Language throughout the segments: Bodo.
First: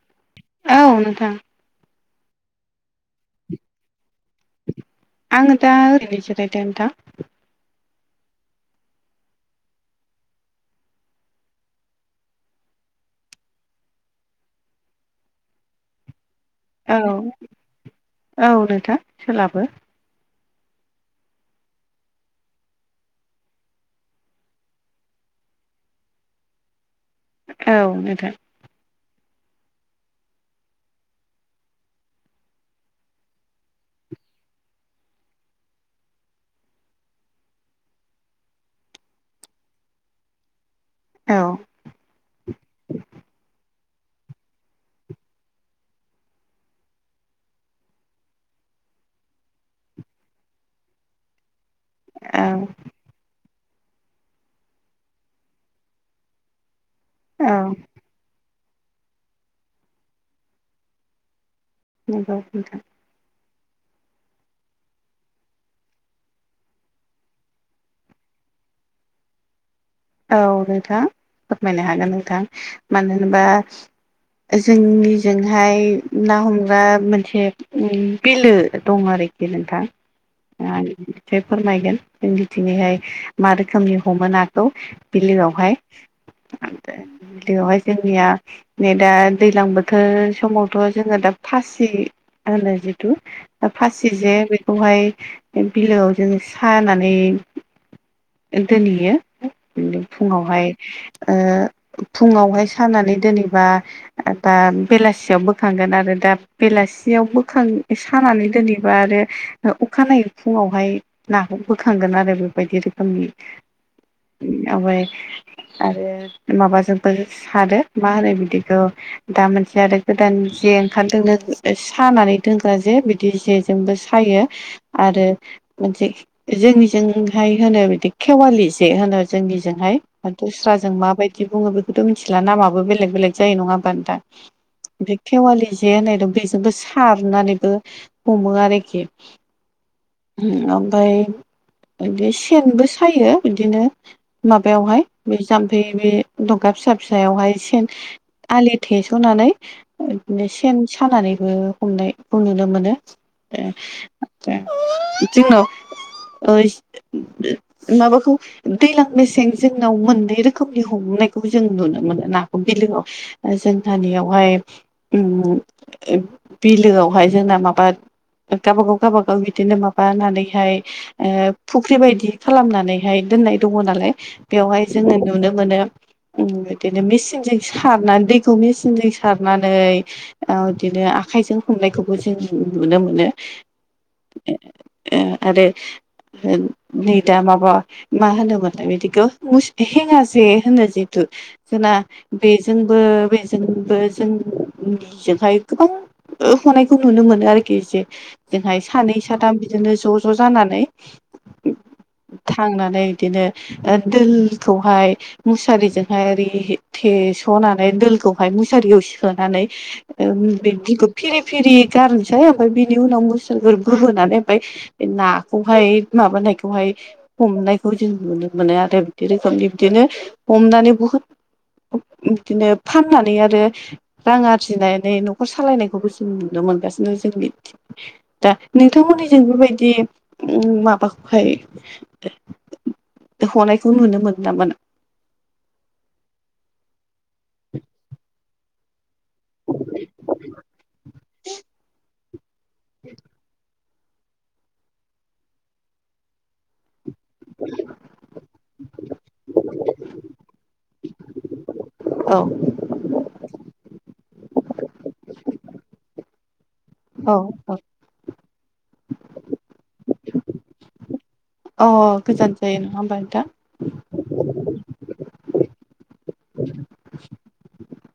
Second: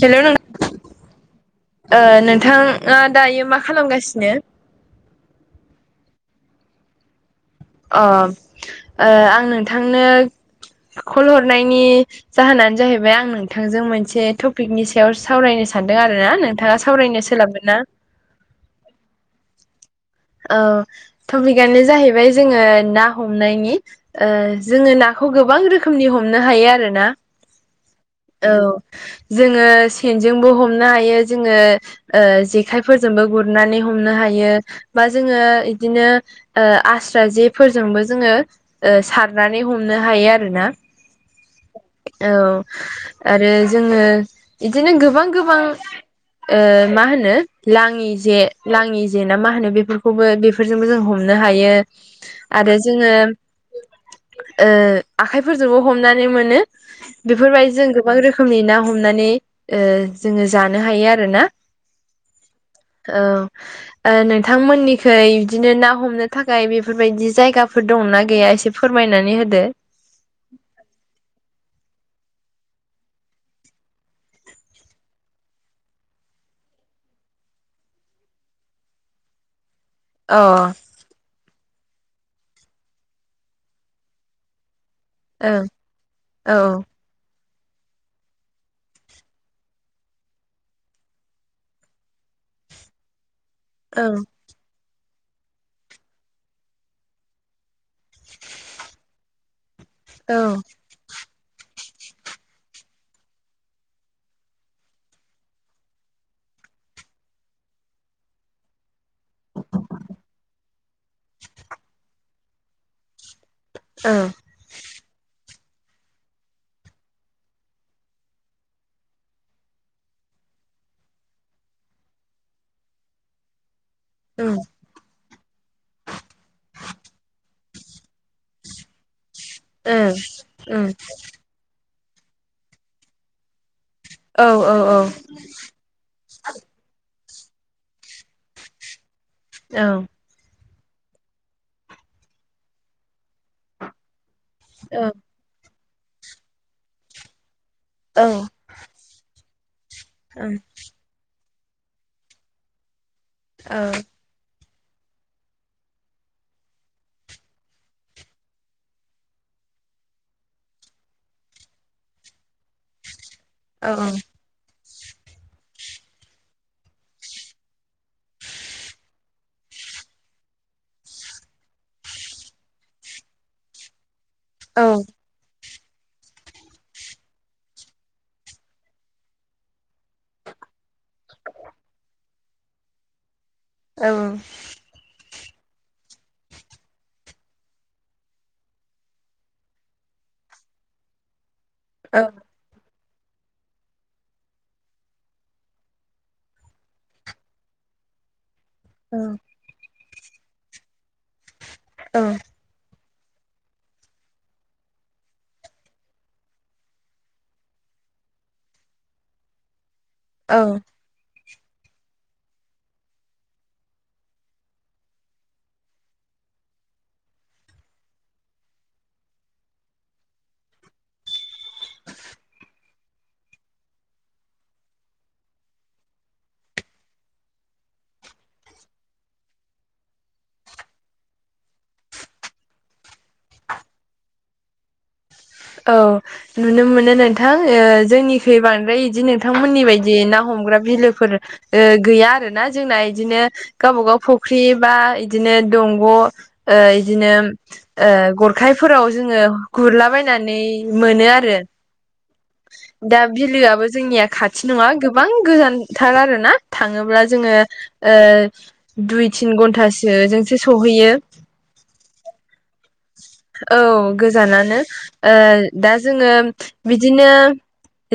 हेल' न औ नोंथां ओ नोंथाङा दायो मा खालामगासिनो? आङो दा ओरैनो जिरायदों नोंथां। अ आं नोंथांनो कल हरनायनि जाहोनानो जाहैबाय आं नोंथांजों मोनसे टपिकनि सायाव सावरायनो सानदों आरो ना नों औ औ नोंथां सोलाबो। औ टपिकआनो जाहैबाय जोङो ना हमनायनि जोङो नाखौ गोबां रोखोमनि हमनो हायो आरो ना औ नोंथां। औ जोङो सेनजोंबो हमनो हायो जोङो जेखायफोरजोंबो गुरनानै हमनो हायो। बा जोङो बिदिनो आस्रा जेफोरजोंबो जोङो सारनानै हमनो हायो आरो ना औ। औ आरो जोङो इदिनो गोबां गोबां ओ मा होनो लाङि जे लाङि जेना मा होनो बे बेफोरखौबो बेफोरजोंबो जों हमनो हायो औ आरो जोङो आखाइफोरजोंबो हमनानै मोनो। औ बेफोरबायदि जों गोबां रोखोमनि ना हमनानै जोङो जानो हायो आरो ना। नगौ नोंथां। औ ओ नों नोंथांमोननिखै बिदिनो ना हमनो थाखाय बेफोरबायदि जायगाफोर दंना गैया एसे फोरमायनानै होदो। औ नोंथां फोरमायनो हागोन नोंथां मानो होनबा जोंनिजोंहाय ना हमग्रा मोनसे बिलो दं आरोखि नोंथां अ आं फोरमायगोन जोंनिथिंहाय मा रोखोमनि हमो नाखौ। ओं बिलोआवहाय औ ओ बिलोआवहाय जोंनिया नै दा दैजलां बोथोर समावथ' जोङो दा फासि होनो जिथु औ फासि जे बे बेखौहाय बिलोआव जों सानानै दोनहैयो दिनो औ फुङावहाय ओ [inaudible] फुङावहाय सानानै दोनैबा दा बेलासियाव बोखांगोन आरो दा बेलासियाव बोखां सानानै दोनैबा आरो अखानायै फुङावहाय नाखौ बोखांगोन आरो बेबायदि रोखोमनि औ। आवगाय आरो माबाजोंबो सारो मा होनो बिदिखौ दा मोनसे आरो गोदान जे ओंखारदोंनो ओ सानानै दोनग्रा जे। बिदि दि जेजोंबो सायो ओं आरो मोनसे जोंनिजोंहाय होनो बिदि खेवालि जे होनो जोंनिजोंहाय ओं बा दस्राजों मा बायदि दि बुङो बेखौथ' मिथिला। नामाबो बेलेग बेलेग जायो नङा होमबा नोंथां? औ औ औ। थेवालि जे होननाय दं बेजोंबो सारनानैबो हमो आरोखि। औ। ओम ओमफाय इदि सेनबो सायो। बिदिनो माबायावहाय बे जाम्फै बे दगा फिसा फिसायावहाय सेन ओ आलि थेस'नानै ओ इदिनो सेन सानानैबो हमनायखौ नुनो मोनो। औ ए ए जोंनाव ओइस ओ माबाखौ दैलां मेसें जोंनाव मोननै रोखोमनि हमनायखौ जों नुनो मोनो नाखौ बिलोआव। औ औ जोंहानियावहाय उम ओ बिलोआवहाय जोंना माबा गाबागाव गाबागाव बिदिनो माबानानैहाय ओ फुख्रि बायदि खालामनानै हाय दोननाय दङ' नालाय बेवहाय जोङो नुनो मोनो उम इदिनो मिचिनजों सारनानै दैखौ मिचिनजों सारनानै औ इदिनो आखायजों हमनायखौबो जों नुनो मोनो। ओ ओ आरो ओ नै दा माबा मा होनोमोनलाय बिदिखौ मुस्थि हेङा जे होनो जेहेथु जोंना बेजों बो बेजोंबो जोंनिजोंहाय गोबां ओ हनायखौ नुनो मोनो आरोखि जे। जोंहा एसे सानै साथाम बिदिनो ज' ज' जानानै ओ थांनानै इदिनो ओ दोलखौहाय मुसारिजोंहाय ओरै थेस'नानै दोलखौहाय मुसारियाव सोनानै ओम औ बिब्दिखौ फिरि फिरि गारनोसै। ओमफाय बिनि उनाव मुस्रिगो गोरबोनानै ओमफाय बे नाखौहाय माबानायखौहाय हमनायखौ जों नुनो मोनो आरो बिदि रोखोमनि बिदिनो हमनानै बुहुद बिदिनो फाननानै आरो रां आरजिनानै न'खर सालायनायखौबो जों नुनो मोनगासिनो जोंनिथिं। दा नोंथांमोननि जों बेबायदि उम माबाखौहाय हनायखौ नुनो मोनो नामा नों औ नुनो मोनो नोंथां, ओ जोंनिखै बांद्राय दि नोंथांमोननि बायदि ना हमग्रा बिलोफोर गैया आरो ना जोंना इदिनो गावबागाव फुख्रि बा इदिनो दंग' ओ इदिनो ओ गरखायफोराव जोङो गुरलाबायायनानै मोनो आरो। औ। दा बिलोआबो जोंनिया खाथि नङा गोबां गोजानथार आरो ना। थाङोब्ला जोङो ओ दुइ तिन घन्टासो जोंसो सहैयो। अ गोजान जायो, नङा होनबा नोंथां? औ गोजानानो। ओ दा जोङो बि दिनो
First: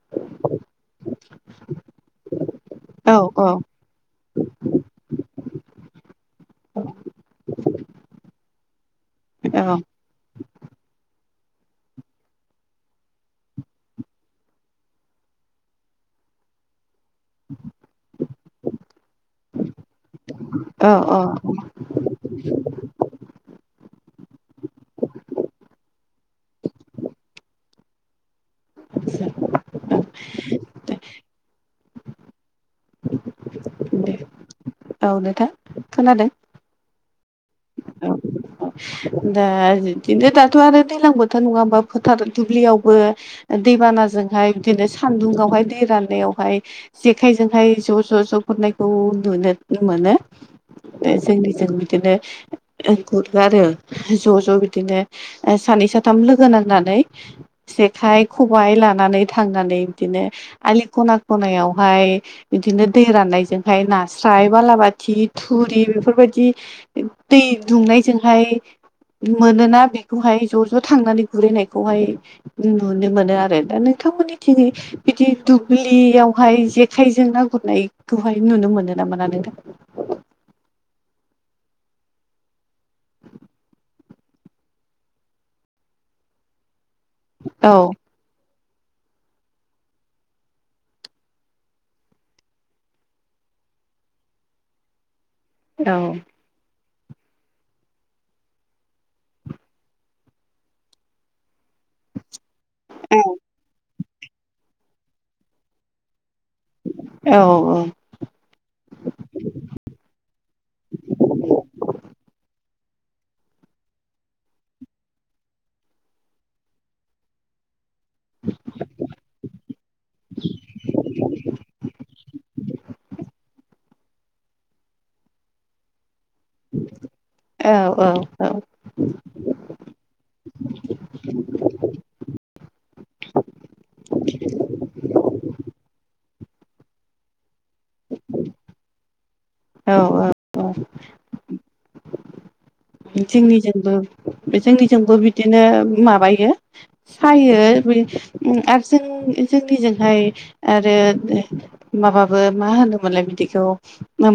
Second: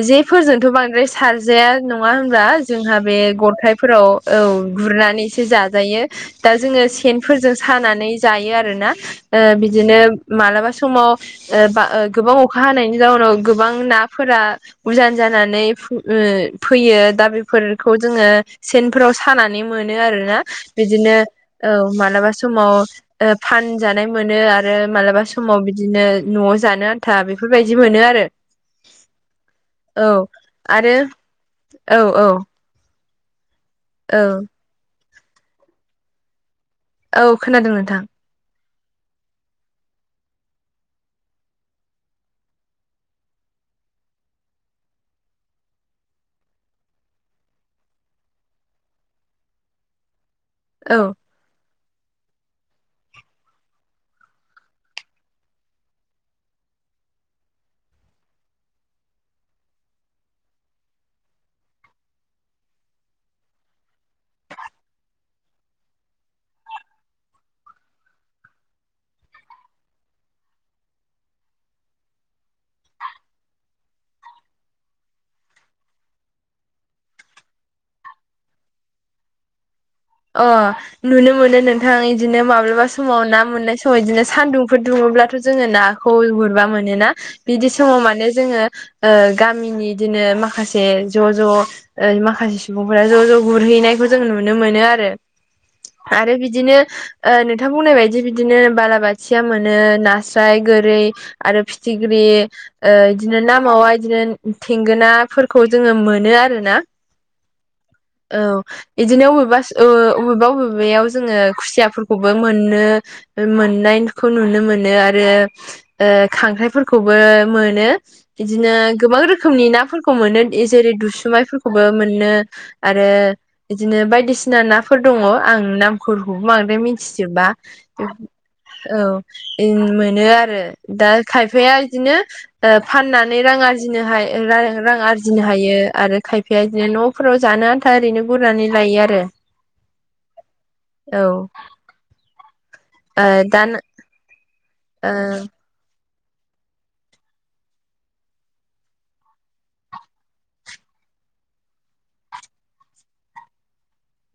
जेफोरजोंथ' बांद्राय सारजाया नङा होनबा? जोंहा बे औ औ गरखाय फोराव औ गुरनानैसो जाजायो। दा जोङो सेनफोरजों सानानै जायो आरोना। ओ बिदिनो मालाबा समाव ओ बा ओ गोबां अखा हानायनि जाउनाव गोबां नाफोरा उजान जानानै फो ओ फैयो दा बेफोरखौ जोङो सेनफोराव सानानै मोनो आरोना। औ औ बिदिनो औ मालाबा समाव ओ फानजानाय मोनो आरो मालाबा समाव बिदिनो न'आव जानो आन्था बेफोरबायदि मोनो आरो। [unintelligible] औ दे आरो औ औ। दे। औ। औ नोंथा खोनादों। औ खोनादों नोंथां। दा बिदिनो दाथ' आरो दैजलां बोथोर नङा होमा फोथार दुब्लियावबो दैबानाजोंहाय बिदिनो सान्दुङावहाय दै राननायावहाय जेखाय जोंहाय जेखाय ज' ज' ज' गुरनायखौ नुनो मोनो। बे औ जोंनिजों बिदिनो गुरो आरो ज' ज' बिदिनो सानै साथाम लोगो नांनानै। जेखाइ खबाइ लानानै थांनानै बिदिनो आलि खना खनायावहाय बिदिनो दै राननायजोंहाय नास्राय बालाबाथि थुरि बेफोरबायदि दै दुंनायजोंहाय मोनोना बेखौहाय ज' ज' थांनानै गुरहैनायखौहाय नुनो मोनो आरो दा नोंथांमोननिथिङै बिदि दुब्लियावहाय जेखाइजों ना गुरनायखौहाय नुनो मोनो ना मोना नोंथां? अ। नुनो मोनो नोंथां बिदिनो माब्लाबा समाव ना मोननाय समाव बिदिनो सान्दुंफोर दुङोब्लाथ' जोङो ना खौ गुरबा मोनोना बिदि औ समाव माने जोङो। ओ गामिनि बिदिनो माखासे ज' ज'। ओ माखासे सुबुंफोरा ज' ज' गुरहैनायखौ जों नुनो मोनो आरो औ आरो बि बिदिनो ओ नोंथां बुंनाय बादि बिदिनो बालाबाथिया मोनो नास्राय गोरै आरो फिथिग्रि ओ बिदिनो नामावा बिदिनो थेंगोनाफोरखौ जोङो मोनो आरो। औ औ। औ बिदिनो अबेबा अबेबा अबेबायाव जोङो खुसियाफोरखौबो मोनो। मोननायखौ नुनो मोनो आरो ओ खांख्राइफोरखौबो मोनो। बिदिनो गोबां रोखोमनि नाफोरखौ मोनो जेरै दुसुमायफोरखौबो मोनो। आरो बिदिनो बायदिसिना नाफोर दङ आं नाम फोरखौबो बांद्राय मिथिजोबबा औ औ औ इन मोनो आरो दा खायफाया बिदिनो ओ फाननानै रां आरजिनो हायो रां आरजिनो हायो आरो खाय बेबायदिनो न'फोराव जानो आन्था ओरैनो गुरनानै लायो आरो। औ औ औ दा जोंनिजोंबो बे जोंनिजोंबो बिदिनो माबायो। फायो बे आरो जों जोंनिजोंहाय आरो माबाबो मा होनोमोनलाय बिदिखौ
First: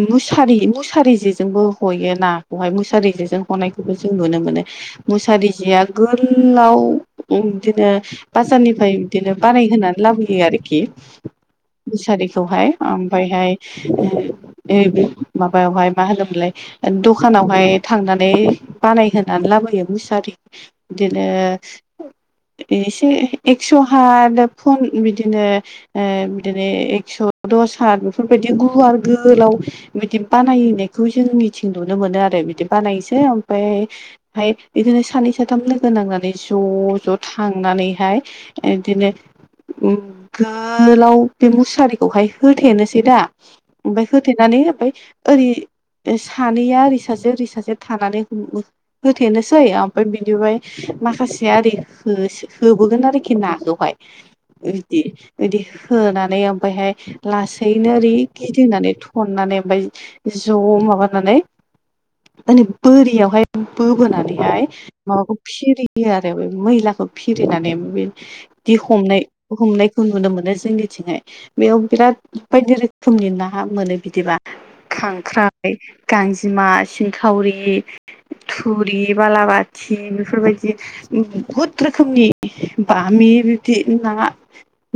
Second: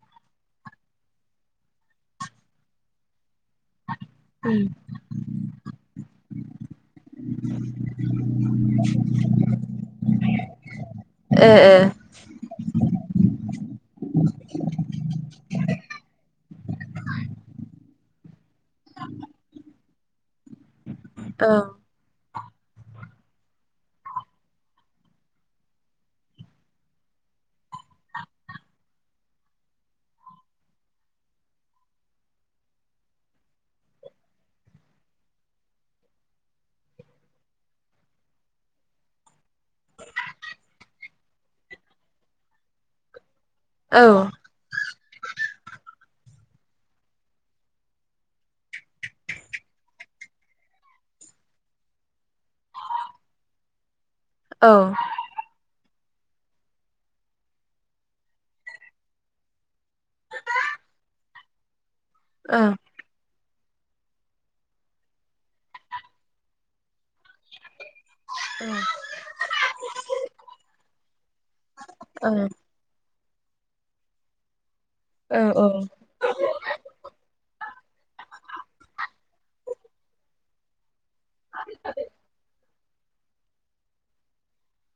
मुसारि मुसारि जेजोंबो हयो नाखौहाय मुसारि जेजों हनायखौ खौबो जों नुनो मोनो मुसारि जेया गोलाव ओम बिदिनो बाजारनिफ्राय बिदिनो बानायहोनानै लाबोयो आरोखि ए ए मुसारिखौहाय। ओमफ्रायहाय ए बे माबायावहाय मा होनोमोनलाय दखानावहाय थांना नै बानाय होनोनान लाबोयो मुसारि बिदिनो औ एसे एक्स' हाद फन बिदिनो ए बिदिनो एकस' दस हात बेफोरबायदि गुवार गोलाव बिदि बानायनायखौ जोंनिथिं नुनो मोनो आरो बिदि बानायसै ओमफ्राय ओमफ्राय बिदिनो सानै साथाम लोगो नांनानै ज' ज' थांनानैहाय इदिनो। उम गालाव बे मुसारिखौहाय होथेनोसै दा औ ओमफाय होथेनानै ओमफाय ओरै ओ सानैया ओरै सासे ओरै सासे थानानै हो ओ होथेनोसै ओमफाय बिनिफाय माखासेया ओरै होसो सोबोगोन आरोखि नाखौहाय औ बिदि बिदि होनानै ओमफायहाय लासैनो ओरै गिदिंनानै थननानै ओमफाय ज' माबानानै मा औ होनो बोरियावहाय बोबोनानैहाय माबाखौ फिरियो आरो बे मैलाखौ फिरिनानै बे दि हमनाय हमनायखौ नुनो मोनो जोंनिथिंहाय बेयाव बिराद औ बायदि रोख खोमनि ना हा मोनो बिदिबा औ खांख्राइ, औ गांजिमा, सिंखावरि इ थुरि बालाबाथि बेफोरबायदि बहुत रोखोमनि [unintelligible] बामि बिब्दि ना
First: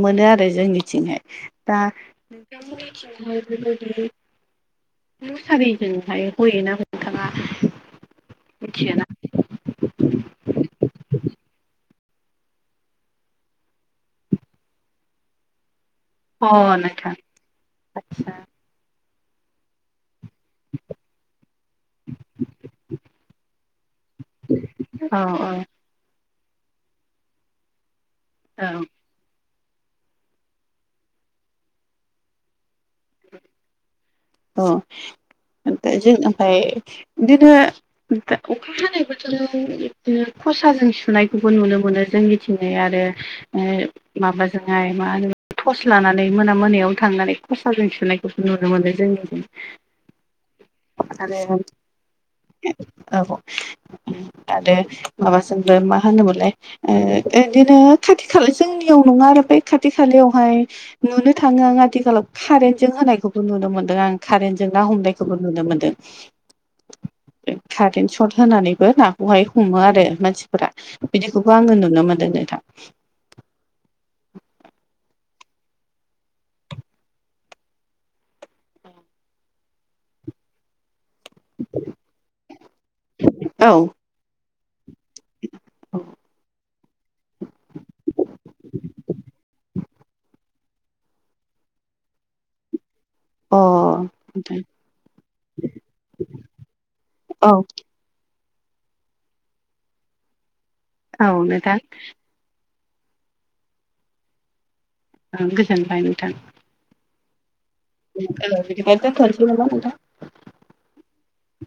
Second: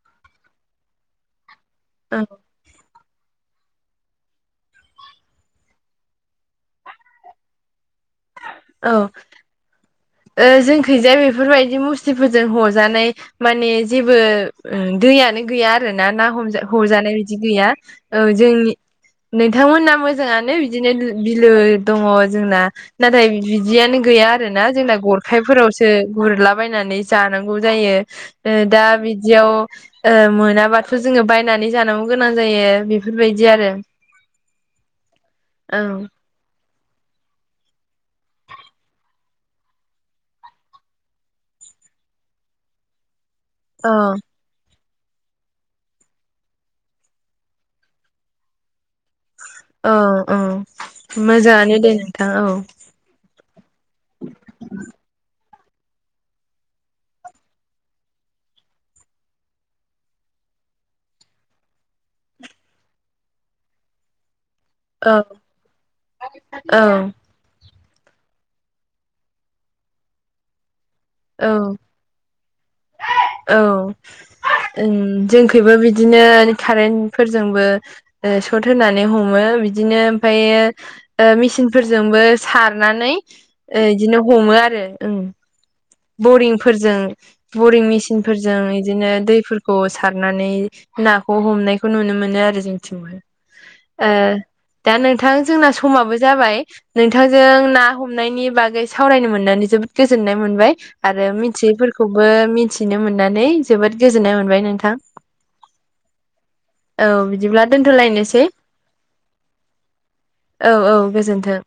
मोनो आरो जोंनिथिंहाय दा ओ नोंथांमोनखिंहाय बेफोर बादि अ सारिजोंहाय हयोना नोंथाङा औ मिथियोना ओ जोंखैजा बेफोरबायदि मुस्रिफोरजों हजानाय माने जेबो ओ दैयानो गैया आर रो ना ना अ हमजा नोंथां हजानाय बिदि गैया औ आदसा जोंनि नोंथांमोन्ना मोजाङानो बिदिनो नो बिलो दङ जोंना नाथाय बिदि दियानो गैया आरो ना जोंना औ औ गरखायफोरावसो गुरलाबायनानै जानांगौ जायो ओ अ दा बिदियाव ओ मोनाबाथ' जोङो बायनानै जानांगौ गोनां जायो बेफोरबायदि आरो अ ओ औ दा जों ओमफाय बिदिनो दा अखा हानाय बोथोराव जों बिदिनो खसाजों सुनायखौबो नुनो मोनो जोंनि थिनाय आरो ओ औ माबाज जोंहाय मा होनो थस लानानै मोना मोनायाव थांनानै खसाजों थुनायखौसो नुनो मोनो जोंनि औ औ आरो मोजाङानो दे नोंथां औ औ उम आरो माबासोंबो मा होनोमोनलाय ओ ओदैनो खाथि खाला जोंनियाव नङा आरो बे खाथि खालायावहाय नुनो थाङो आं आथिखालाव खारेन्टजों होनायखौबो नुनो मोन ओ आं खारेन्टजों ना औ हमनायखौबो नुनो मोनदों। औ ऐ खारेन्ट सर्ट होनानैबो नाखौहाय हमो आरो मानसि फोरा बिदिखौबो आङो नुनो मोनदों नोंथां ऐ औ [unintelligible] उम जोंखैबो बिदिनो खारेन्टफोरजोंबो ओ सट होनानै हमो बिदिनो ओमफायो ओ मेसिनफोरजोंबो सारनानै औ ओ इदिनो हमो आरो ओं बरिंफोरजों बरिं मेसिन फोरजों इदिनो दैफोरखौ सारनानै नाखौ हमनायखौ नुनो मोनो आरो जोंथिंबो अ ओ नोंथां दा नोंथां जोंना समाबो जाबाय नोंथांजों औ ना हमनायनि बागै सावरायनो मोननानै जोबोद गोजोननाय मोनबाय आरो औ नोंथां मिथियैफोरखौबो मिथ थिनो मोननानै जोबोद गोजोननाय मोनबाय नोंथां। ओं गोजोनबाय नोंथां। औ बिदिब्ला दोनथ'लायनोसै औ ओ बिदिबा दोनथ'नोसै नामा नोंथां? औ औ गोजोनथों।